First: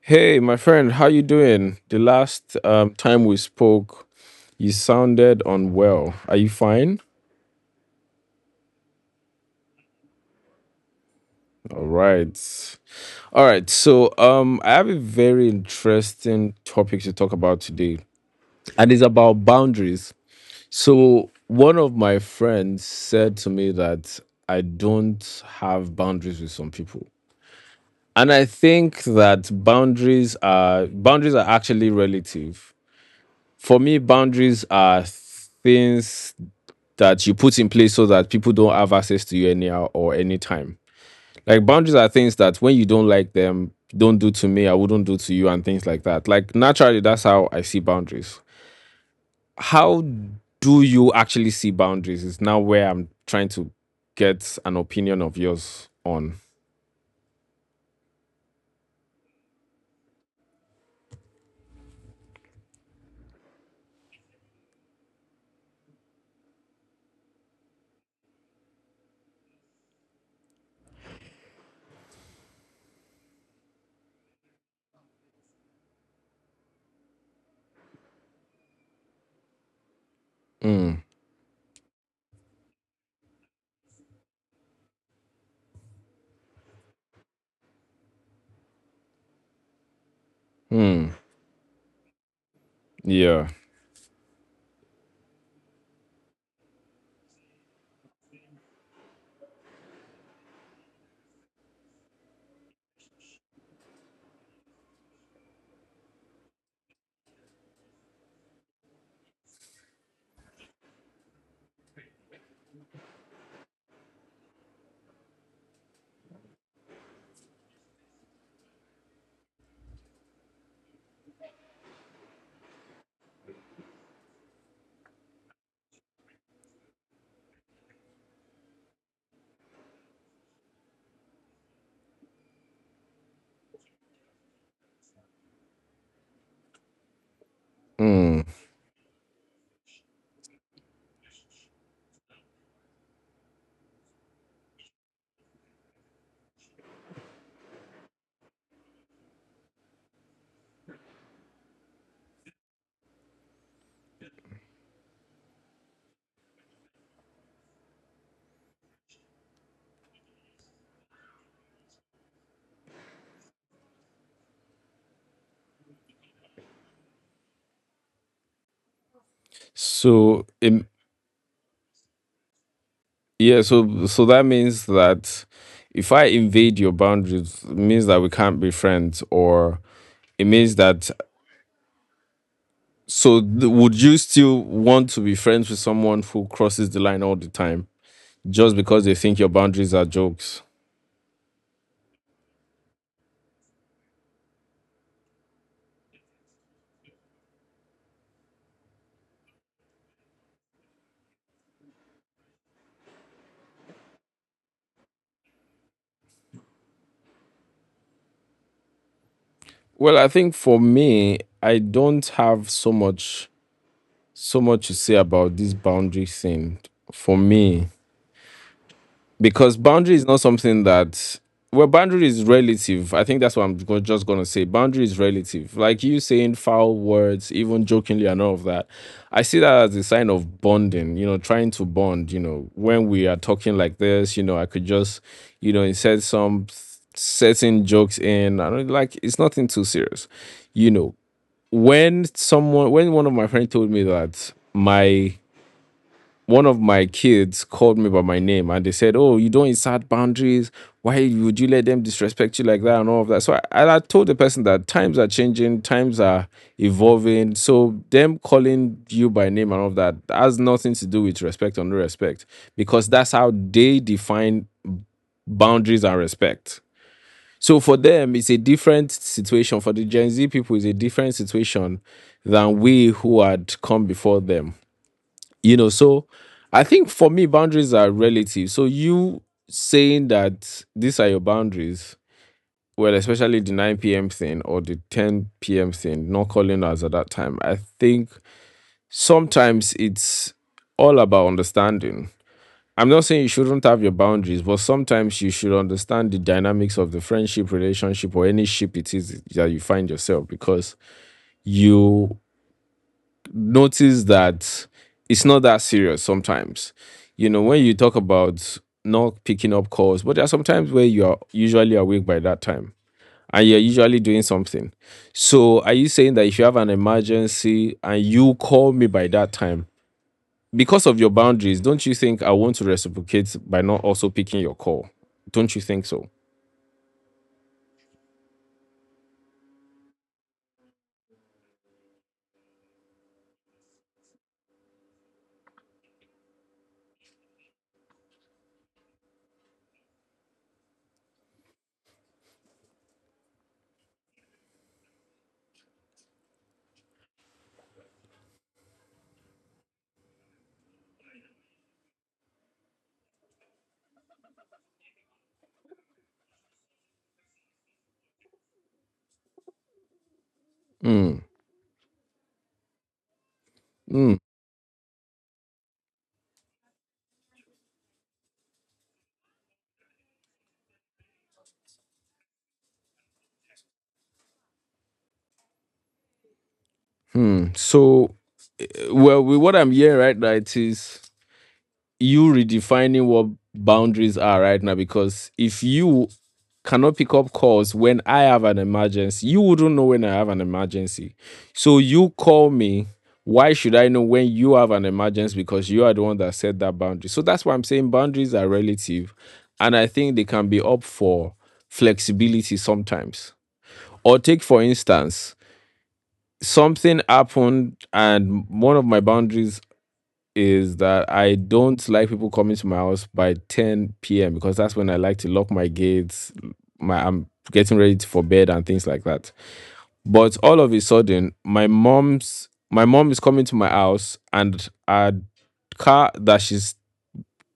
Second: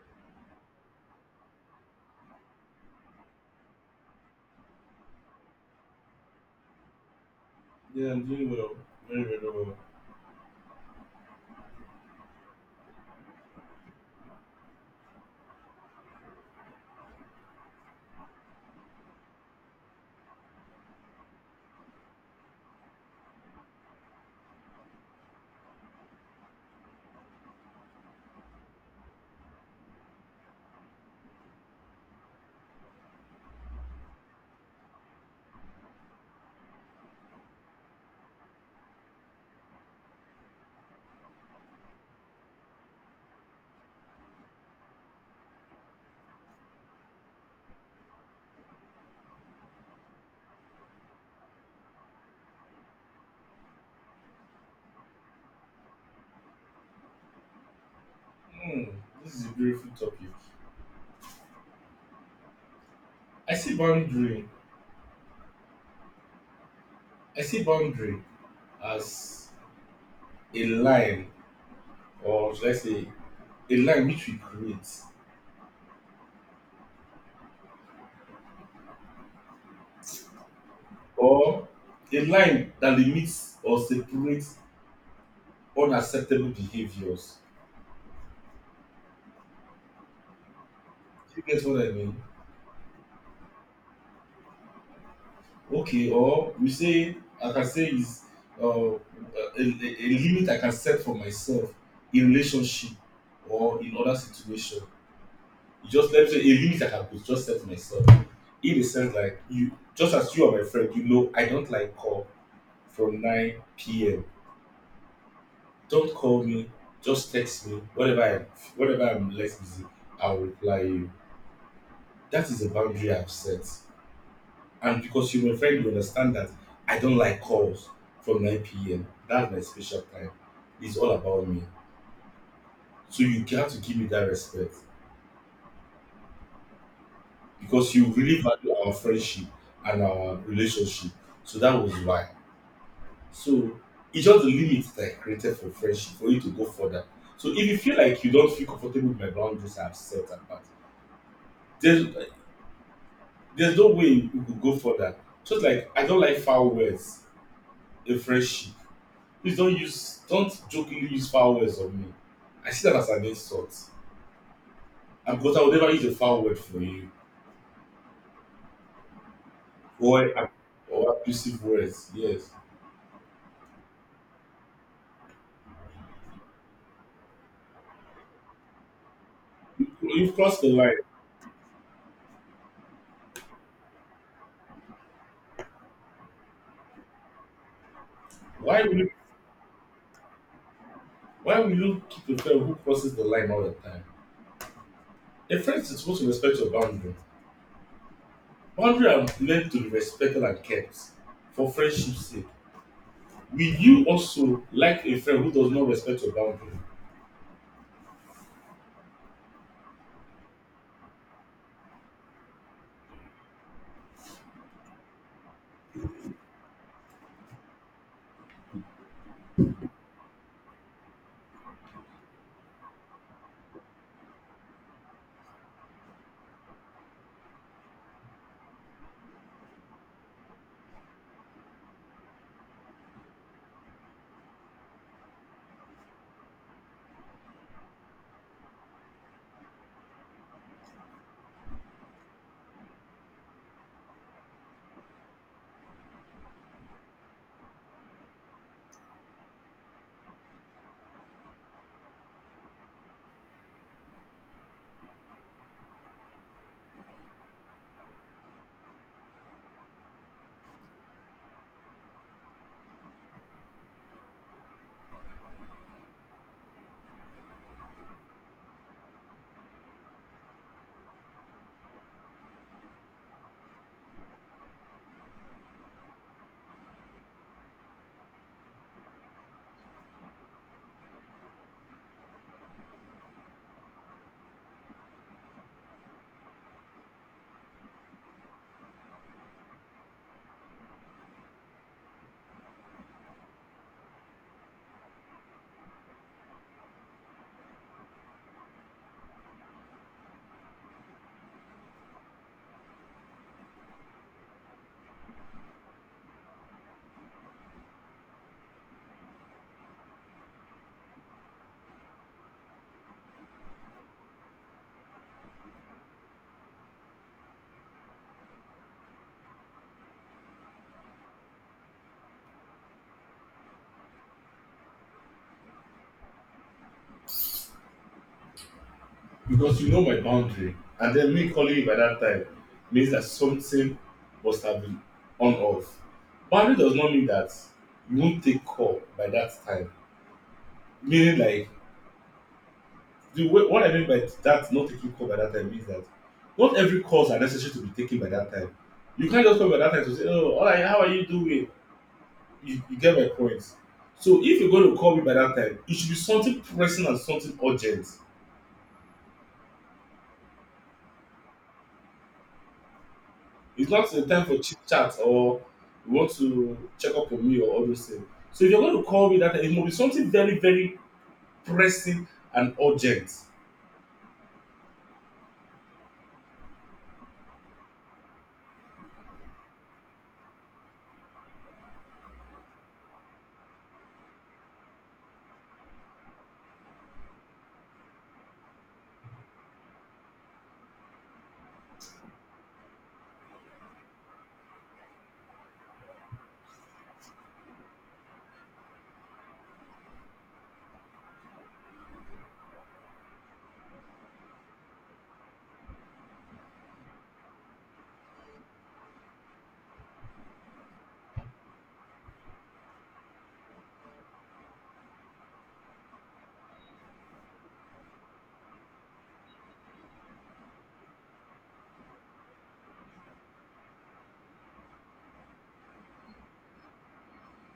Hey, my friend, how you doing? The last time we spoke, you sounded unwell. Are you fine? Yeah, I'm doing well. Very, very well. All right. All right. So, I have a very interesting topic to talk about today, and it's about boundaries. So, one of my friends said to me that I don't have boundaries with some people. And I think that boundaries are actually relative. For me, boundaries are things that you put in place so that people don't have access to you anyhow or anytime. Like boundaries are things that when you don't like them, don't do to me, I wouldn't do to you, and things like that. Like naturally, that's how I see boundaries. How do you actually see boundaries? Is now where I'm trying to get an opinion of yours on. Hmm, this is a beautiful topic. I see boundary. I see boundary as a line, or should I say, a line which we create, Mm. or a line that limits or separates unacceptable behaviors. Mm. You get what I mean? Yeah. Okay, or we say, I can say, is uh, a, a, a limit I can set for myself in relationship or in other situations. You just let me say a limit I can just set myself. In the sense like you just as you are my friend, you know I don't like call from 9 p.m. Don't call me, just text me. Whatever I'm less busy, I'll reply you. That is a boundary I've set. And because you're my friend, you understand that I don't like calls from 9 p.m. That's my special time. It's all about me. So you have to give me that respect because you really value our friendship and our relationship. So that was why. So it's just the limits that I created for friendship for you to go further. So if you feel like you don't feel comfortable with my boundaries I have set and that, there's there's no way you could go further. Just like I don't like foul words in friendship. Please don't jokingly use foul words on me. I see that as an insult. And because I would never use a foul word for you. Or So ab- or abusive words, yes. yeah, so that means that if I invade your boundaries, it means that we can't be friends, or You've it crossed the means line. that would you still want to be friends with someone who crosses the line all the time just Why will because you they think your boundaries are jokes? why will you keep a friend who crosses the line all the time? A friend is supposed to respect your boundary. Boundary are meant to be respected and kept for friendship's sake. Will you also like a friend who does not respect your boundary? Well, I think for me, I don't have so much to say about this boundary thing. For me, because boundary is not something that, well, boundary is relative. I think that's what I'm just going to say. Boundary is relative. Like, you saying foul words even jokingly and all of that, I see that as a sign of bonding, trying to bond. You know, when we are talking like this, I could just, insert some certain jokes in. I don't like, it's nothing too serious, you know when someone, when one of my friends told me that my one of my kids called me by my name, and they said, "Oh, you don't insert boundaries. Why would you let them disrespect you like that and all of that?" And I told the person that times are changing, times are evolving. So them calling you by name and all of that has nothing to do with respect or no respect, because that's how they define boundaries and respect. So for them, it's a different situation. For the Gen Z people, it's a different situation than we who had come before them. So I think for me, boundaries are relative. So you saying that these are your boundaries, well, especially the 9 p.m thing or the 10 p.m thing, not calling us at that time. I think sometimes it's all about understanding. I'm not saying you shouldn't have your boundaries, but sometimes you should understand the dynamics of the friendship, relationship, or any ship it is that you find yourself, because you notice that it's not that serious sometimes. You know, when you talk about not picking up calls, but there are sometimes where you are usually awake by that time and you're usually doing something. So, are you saying that if you have an emergency and you call me by that time, because of your boundaries, don't you think I want to reciprocate by not also picking your call? Don't you think so? Because you know my boundary, and then me calling you by that time means that something must have been on off. Boundary does not mean that you won't take call by that time. Meaning, like, the way, what I mean by that, not taking call by that time, means that not every calls are necessary to be taken by that time. You can't just call by that time to say, "Oh, all right, how are you doing?" You get my point. So if you're going to call me by that time, it should be something pressing and something urgent. Mm. It's not the Mm. time for chit chat or you want to check up on me or all those things. So if you're going to call me that time, it must be something very, very pressing and urgent. Mm. So, well, with what I'm hearing right now, it is you redefining what boundaries are right now, because if you cannot pick up calls when I have an emergency, you wouldn't know when I have an emergency. So you call me. Why should I know when you have an emergency? Because you are the one that set that boundary. So that's why I'm saying boundaries are relative. And I think they can be up for flexibility sometimes. Or take, for instance, something happened and one of my boundaries is that I don't like people coming to my house by 10 p.m. because that's when I like to lock my gates. My I'm getting ready for bed and things like that. But all of a sudden, my mom is coming to my house, and a car that she's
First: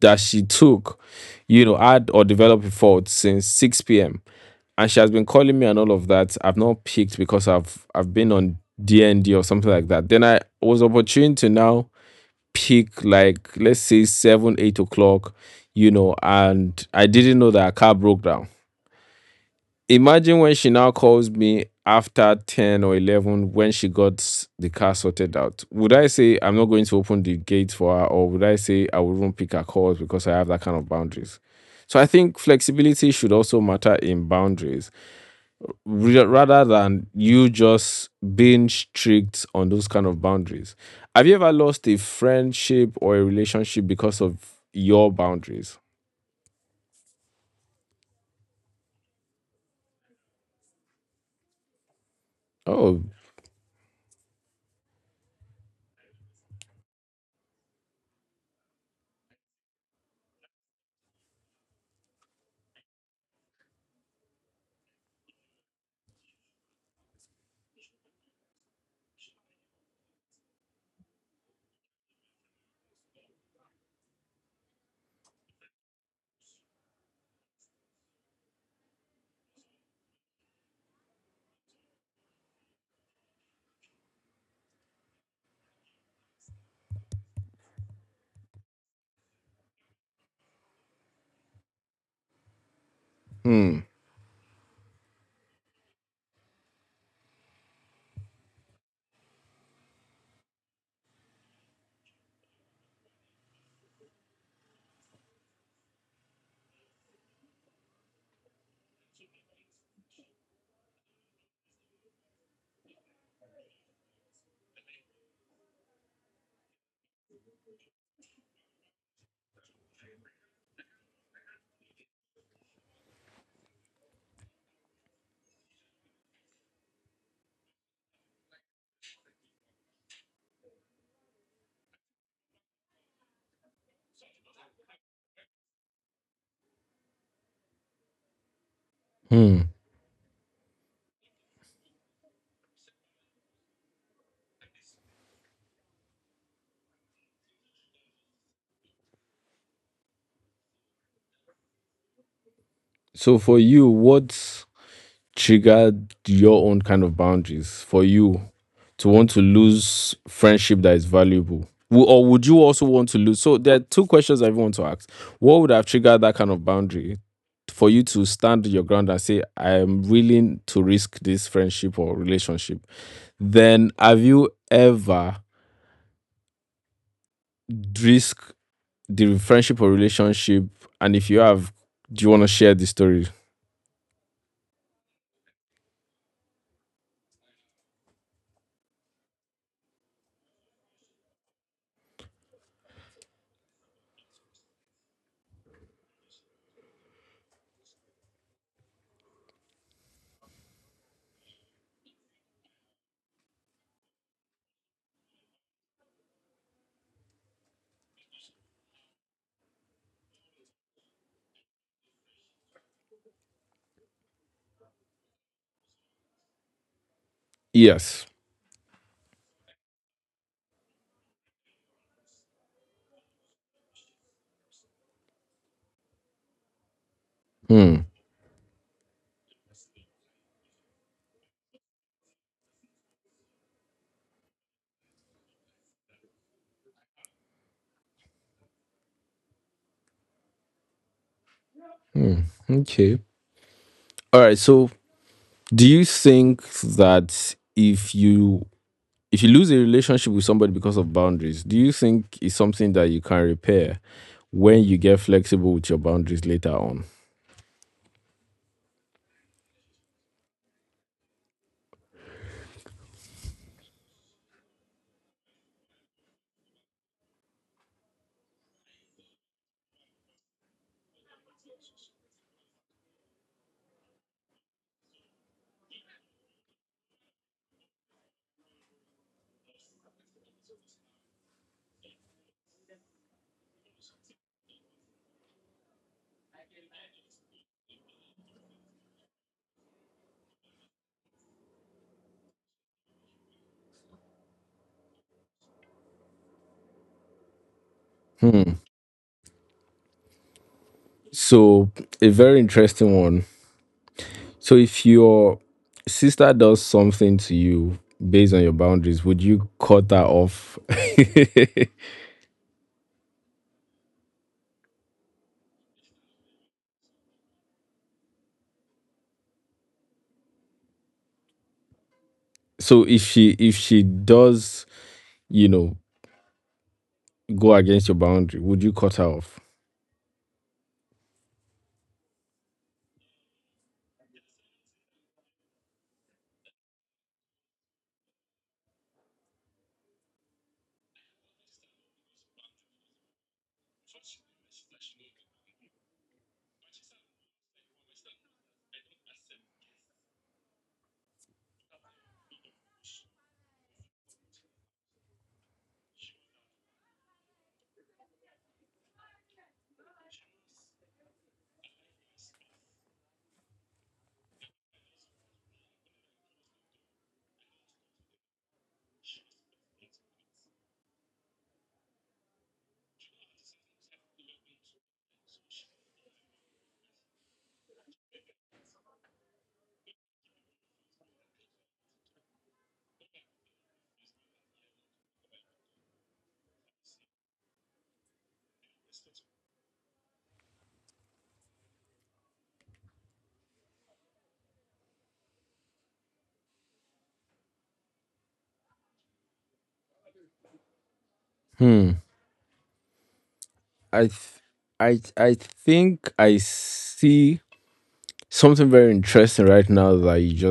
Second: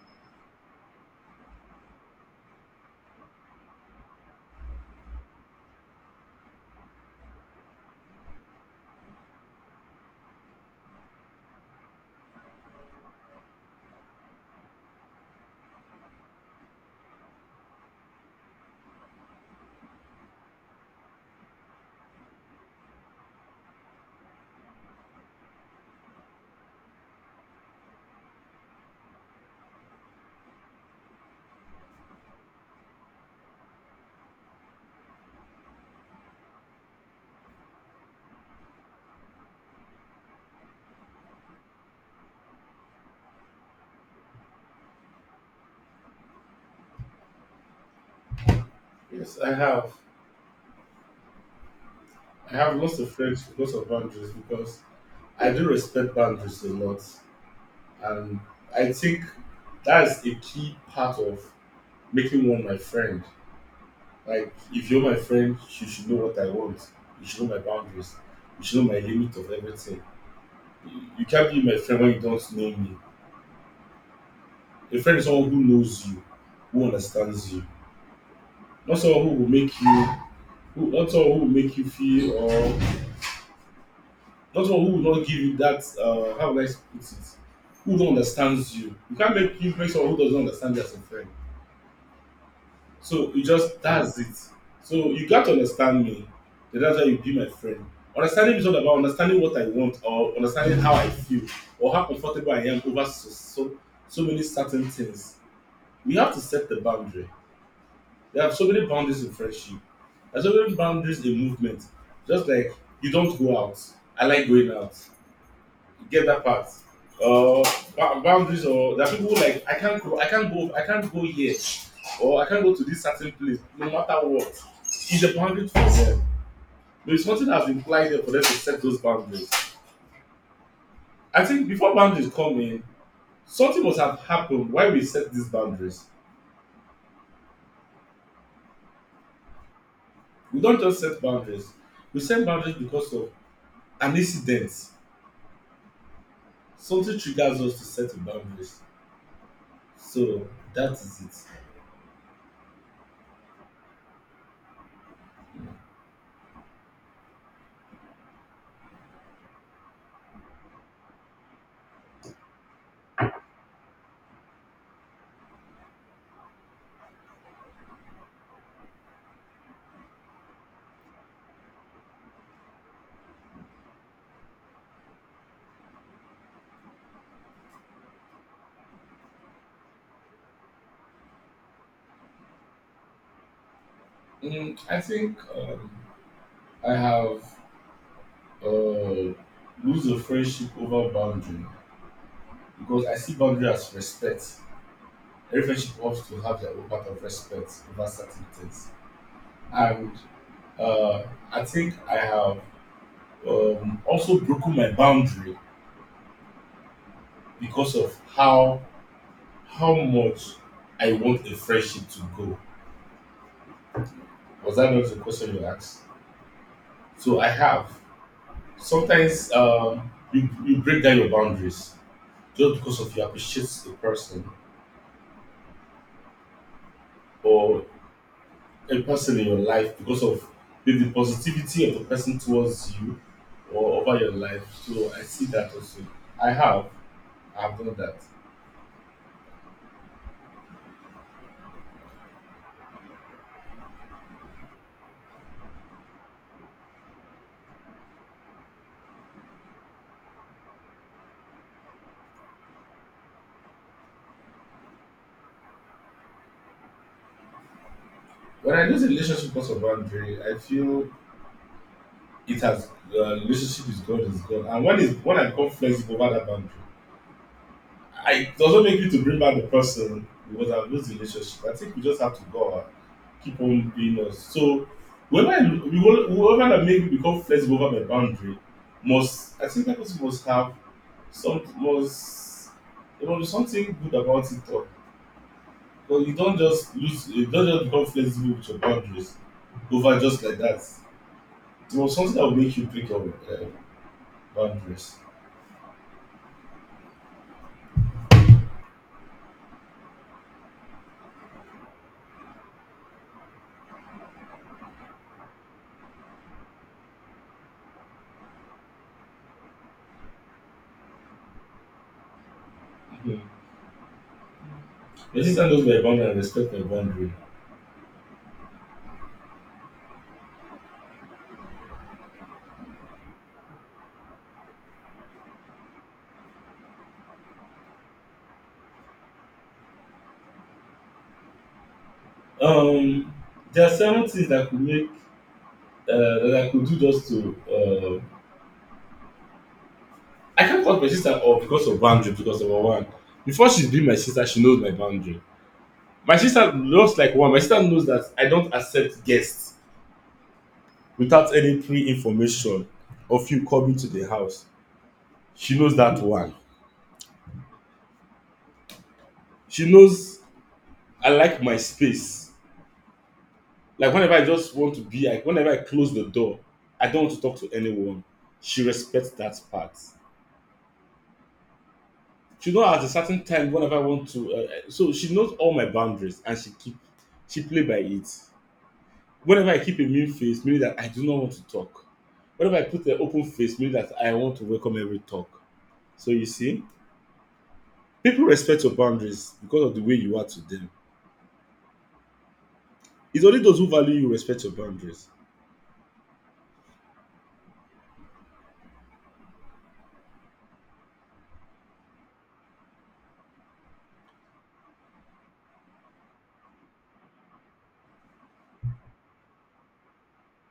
that she took, you know, had or developed a fault since 6 p.m. And she has been calling me and all of that. I've not picked because I've been on DND or something like that. Then I was opportune to now peak, like, let's say 7, 8 o'clock, and I didn't know that her car broke down. Imagine when she now calls me after 10 or 11, when she got the car sorted out. Would I say I'm not going to open the gate for her, or would I say I wouldn't pick her calls because I have that kind of boundaries? So I think flexibility should also matter in boundaries, rather than you just being strict on those kind of boundaries. Have you ever lost a friendship or a relationship because of your boundaries? Yes, I have. I have lots Oh. of friends with lots of boundaries because I do respect boundaries a lot. And I think that's a key part of making one my friend. Like, if you're my friend, you should know what I want. You should know my boundaries. You should know my limit of everything. You can't be my friend when you don't know me. A friend is someone who knows you, who understands you, not someone who will make you, who, not someone who will make you feel, or not someone who will not give you that. How would I put it? Who don't understands you? You can't make you make someone who doesn't understand you as a friend. So you just Hmm. that's it. So you got to understand me. Then that's why you be my friend. Understanding is not about understanding what I want or understanding how I feel or how comfortable I am over so many certain things. We have to set the boundary. There are so many boundaries in friendship. There are so many boundaries in movement. Just like you don't go out. I like going out get that part. Uh, boundaries or there are people who like I can't go, I can't go, I can't go here, or I can't go to this certain place, no matter what. It's a boundary for them. There is nothing that's implied there for them to set those boundaries. I think before boundaries come in, something must have happened why we set these boundaries. Hmm. We don't just set boundaries. We set boundaries because of an incident. Something triggers us to set the boundaries. So that is So for you, what triggered your own kind of boundaries for you to want to lose friendship that is valuable? Or would you also want to lose? So there are two questions I even want to ask. What would have triggered that kind of boundary for you to stand your ground and say, I am willing to risk this friendship or relationship? Then have you ever risked the friendship or relationship? And if you have, do you want to share the story? it. I think I have uh, lose a friendship over boundary because I see boundary as respect. Every friendship wants to have their own part of respect over certain things. And uh, I think I have also broken my boundary because of how much I want a friendship to go. Was that not the question you asked? So I have. Yes. Sometimes you break down your boundaries just because of you appreciate the person or Hmm. a person in your life because of the positivity of the person towards you or over your life. So I see that also. I have, I've done that. Okay. All right. So, do you think that if you lose a relationship with somebody because of boundaries, do you think it's something that you can repair when you get flexible with your boundaries later on? When I lose a relationship because of boundary, I feel it has the relationship is gone, is gone. And when is when I come flexible over that boundary, it doesn't make me to bring back the person because I've lost the relationship. I think we just have to go keep on doing us. So whoever whoever that make me become flexible over my boundary must I think that person must have some must there must be something good about it all. But you don't just become flexible with your boundaries over just like that. There must something that will make you break your boundaries. So, a very interesting one. So, if your sister does something to you based on your boundaries, would you cut that off? Mm-hmm. Resistance goes by a boundary and respect my boundary. So, if she does, you know, go against your boundary, would you cut her off? Um there are seven things that could make that I could do just to I can't call my sister off because of boundary. Because of one, before she's been my sister, she knows my boundary. My sister knows like one. My sister knows that I don't accept guests without any pre information of you coming to the house. She knows that one. She knows I like my space. Like whenever I just want to be, like whenever I close the door, I don't want to talk to anyone. She respects that part. She knows at a certain time whenever I want to. So she knows all my boundaries and she play by it. Whenever I keep a mean face, meaning that I do not want to talk. Whenever I put an open face, meaning that I want to welcome every talk. So you see, people respect your boundaries because of the way you are to them. It's only those who value you respect your boundaries. Hmm. I th- I think I see something very interesting right now that you just